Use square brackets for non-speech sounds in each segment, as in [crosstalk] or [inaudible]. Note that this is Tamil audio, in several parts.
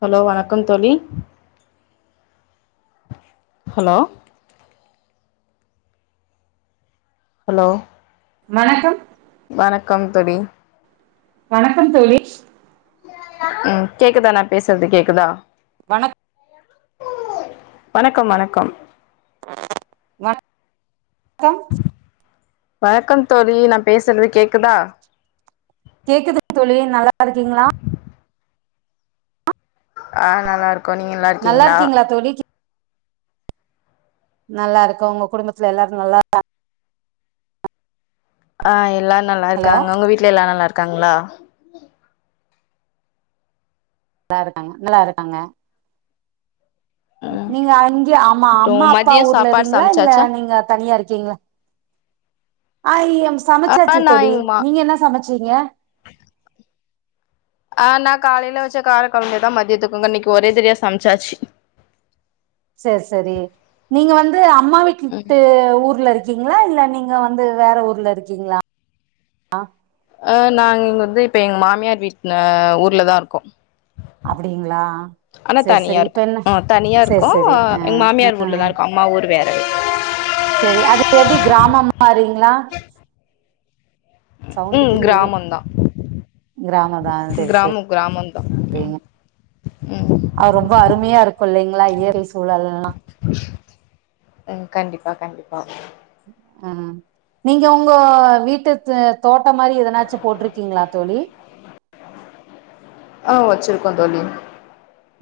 ஹலோ வணக்கம் தோழி ஹலோ ஹலோ வணக்கம் வணக்கம் தோழி வணக்கம் தோழி ம் கேக்குதா நா பேசுறது கேக்குதா வணக் வணக்கம் வணக்கம் வ க்கம் வணக்கம் தோழி நா பேசுறது கேக்குதா கேக்குதுக்கு தோழி நல்லா இருக்கீங்களா ஆ நல்லா இருக் நல்லா இருக்கீங்களா தோழி கீ நல்லா இருக்கு உங்க குடும்பத்துல எல்லாரு நல்லா ஆ எல்லார் நல்லா ஹலோ இருக்காங்க உங்க வீட்ல எல்லா நல்லா இருக் காங்களா நல்லா இருக்காங்க நல்லா இருக்காங்க ம் நீங்க அங்கயே ஆமா அப்றோ அம்மா அப்பா மதியோ ஊர்ல சாப்பாடு இருக்கீங்களா இல்ல சமச்சாச்சா நீங்க தனியா இருக்கீங்களா அய்யோ ஆ சமச்சாச்சு நா தோழி எங்கமா நீங்க என்ன சமச்சீங்க ஆ நா காலைல வெச்ச கார கொழம்புதா மதியத்துக்குங்க இன்னைக்கு ஒரே தடியா சமச்சாச்சு சேரி சேரி நீங்க வந்து அம் அம்மா வீட்டு ம் விட்டு ஊர்ல இருக் இருக்கீங்களா இல்ல நீங்க வந்து வேற ஊர்ல இருக்கீங்களா ஆ ஆ நாங்க இங்க வந்து இப்ப எங்க மாமியார் வீட்டல ஊர்லதா இருக்கோ அப்டிங்களா ஆனா சேரி தனியா சேரி இப்ப இருக்கு என்ன ஆ தனியா சேரி இருக்கோ சேரி ஆ எங்க மாமியார் ஊர்லதா இருக்கோ அம்மா ஊர் வே சேரி அது எப்டி கிராமம் மாறீங்களா ம் சவுண்டுக்கு இது எது கிராமந்தா கிராமந்தா சேரி சேரி கிராமோ கிராமந்தா சேரிங்க ம் அவ ரொம்ப அருமையா இருக்கு இல்லைங்களா இயற்கை சூழல்லா ம் கண்டிப்பா கண்டிப்பா ஆ நீங்க உங்க வீட்டு தோட்டோ மாரி எதனாச்சு போட்ருக்கீங்களா தோழி ஆ வெச்சுருக்கோந் தோழி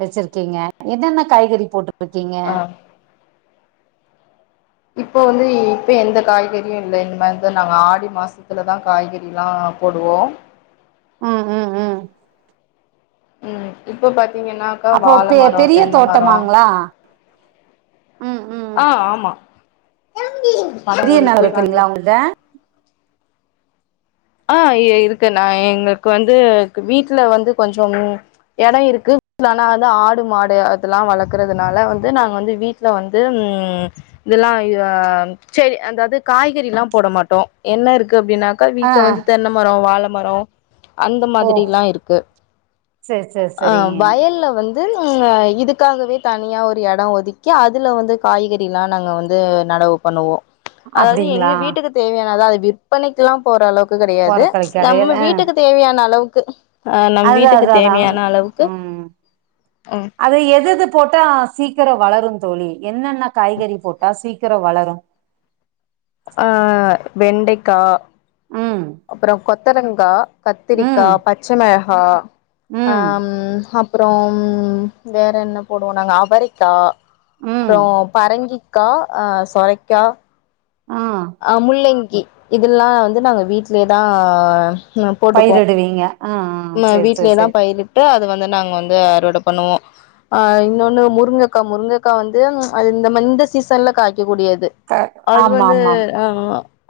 வெச்சுருக்கீங்க என்னென்ன காய்கறி போட்டு ருக்கீங்க ஆ இப்போ வந்து இப்ப எந்த காய்கறியு இல்லைங் இந்த மாரிந்த நாங்க ஆடி மாசத்துலதா காய்கறி எல்லா போடுவோ ம் ம் ம் ம் இப்ப பாத் அப்போ பெ பெரிய தோட்டமாங்களா ம் ம் ஆ [unintelligible] பெரிய ஓடுது நகர் போய் இருக்குல்லீங்களா பாருங்க உங்கள்ட்ட ஆ இருக்கு நா எங்களுக்கு வந்து வீட்ல வந்து கொஞ்ச எடம் இருக்கு ஆனா வந்து ஆடு மாடு அதெல்லா வளக்கறதுனால வந்து நாங்க வந்து வீட்ல வந்து ம் இதெல்லா சரி அதாது காய்கறி எல்லா போட மாட்டோ என்ன இருக்கு அப்டின்னாக்கா ஆ இத ஆ. வந்து தென்ன மர வாழ மரோ அந்த ஓ மாதிரி எல்லா இருக்கு செரி செரி ஆ செரிங்க வயல்ல வந்து ம் இதுக்காகவே தனியா ஒரு எடம் ஒதுக்கி அதுல வந்து காய்கறி எல்லா நாங்க வந்து நடவு பண்ணுவோ அதாது எங்க அப்டிங்களா வீட்டுக்கு தேவையானதா அது விற்பனைக்கு எல்லா போற அளவுக் து கெடையாது ஓரக்கொலைக்கு அடையாது நம்ம ஆ வீட்டுக்கு தேவையான அளவுக்கு [unintelligible] ஆ நம் அதுதா வீட்டுக்கு அதுதா அதா தேவையான அளவுக்கு ம் அது எதுது போட்டா சீக்கர வளரு தோழி என்னென்ன காய்கறி போட்டா சீக்கர வளரும் ஆ வெண்டைக்கா ம் அப்பறம் கொத்தரங்கா கத்திரிக்கா ம் பச்ச மிள ஆ ம் ஆம் ஹம் அப்பறம் வேற என்ன போடுவோ நாங்க அவரிக்கா ம் அப்பற பரங்கிக் க்கா ஆ சொரைக்கா ஆ ஆ முள்ளிங் இதெல்லா வந்து நாங்க வீட்லயேதா ஆ அ போட்டுப்போ பயிரிடுவீங்க ஆ ஆ ம் சேரி சேரி வீட்லயேதா சேரி பயிரிட்டு அது வந் இத நாங்க வந்து அறுவட பண்ணுவோ ஆ இன்னொன்னு முருங்கக்கா முருங்கக்கா வந்து ச் இந்தமாரி இந்த சீசன்ல காய் க்கூடியது க அது ஆமா வந்து ஆமாம் உ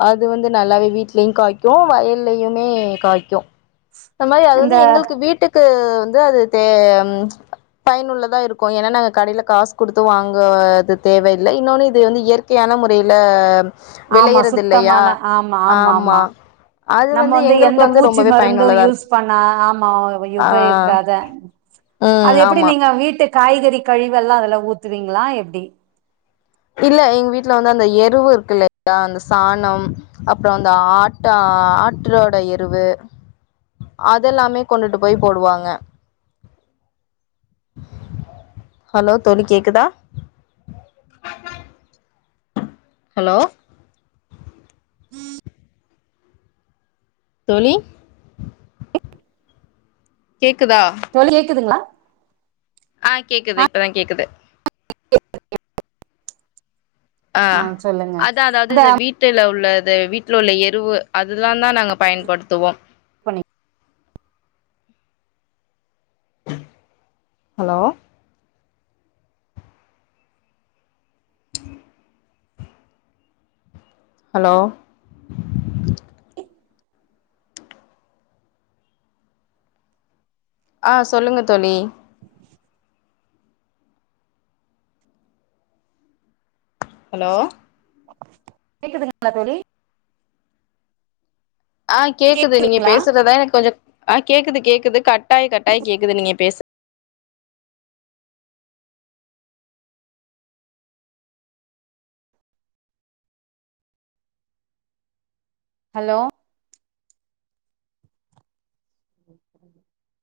அது வந்து நல்லாவே வீட்லயு காய்க்கும் வயல்லயுமே காய்க்கும் இந்த மாரி அது வந்து எங்களுக்கு வீட்டுக்கு அது வந்து அது தே பயனுள்ளதா இருக்கு ஏன்னா நாங்க கடைல காசு கொடுத்து வாங்குவது தேவையில்ல இன்னொன்னு இது வந்து இயற்கையான முறையில ஆம்மா விளையறது இல்லையா சுத்தமான ஆம்மா ஆம்மா ஆமா ஆம்மா அது நம்ம வந்து எங்களுக்கு எந்த பூச்சி ரொம்பவே மருந்து பயனுள்ளதா யூஸ் இருக்கு பண்ணா ஆமா ஆ உபயோக்காத ம் அது எப்டி ஆமா நீங்க வீட்டுக்கு காய்கறி கழிவெல்லா அதுல ஊத்துவீங்களா எப்டி இல்ல எங்க வீட்டுல வந்து அந்த எருவு இருக்கு இல்லையா அந்த சாணம் அப்புறோ அந்த ஆட்டா ஆட்ரோட எருவு அதெல்லாமே கொண்டுட்டு போய் போடுவாங்க ஹலோ தோலி கேக்குதா ஹலோ தோளி கேக்குதா [inaudible] தோளி கேக்குதுங்களா ஆ கேக்குது இப்பதா கேக்குது [inaudible] அ ஆ சொல்லுங்க அத்தா அதாவது அத இந்த வீட்டுல உள்ள இந்த வீட்ல உள்ள எருவு அதலா தா நாங்க பயன்படுத்துவோ கொனி [inaudible] ஹலோ [inaudible] ஹலோ ஆ சொல்லுங்க தோலி ஹலோ கேக்குதுங்களா தோலி ஆ கேக்குது நீங்க கேக்குதுங்களா பேசுறதா எனக்கு கொஞ்சோ ஆ கேக்குது கேக்குது கட் கட்டாயி கட்டாயி கேக்குது நீங்க பேசு ஹலோ உ [inaudible]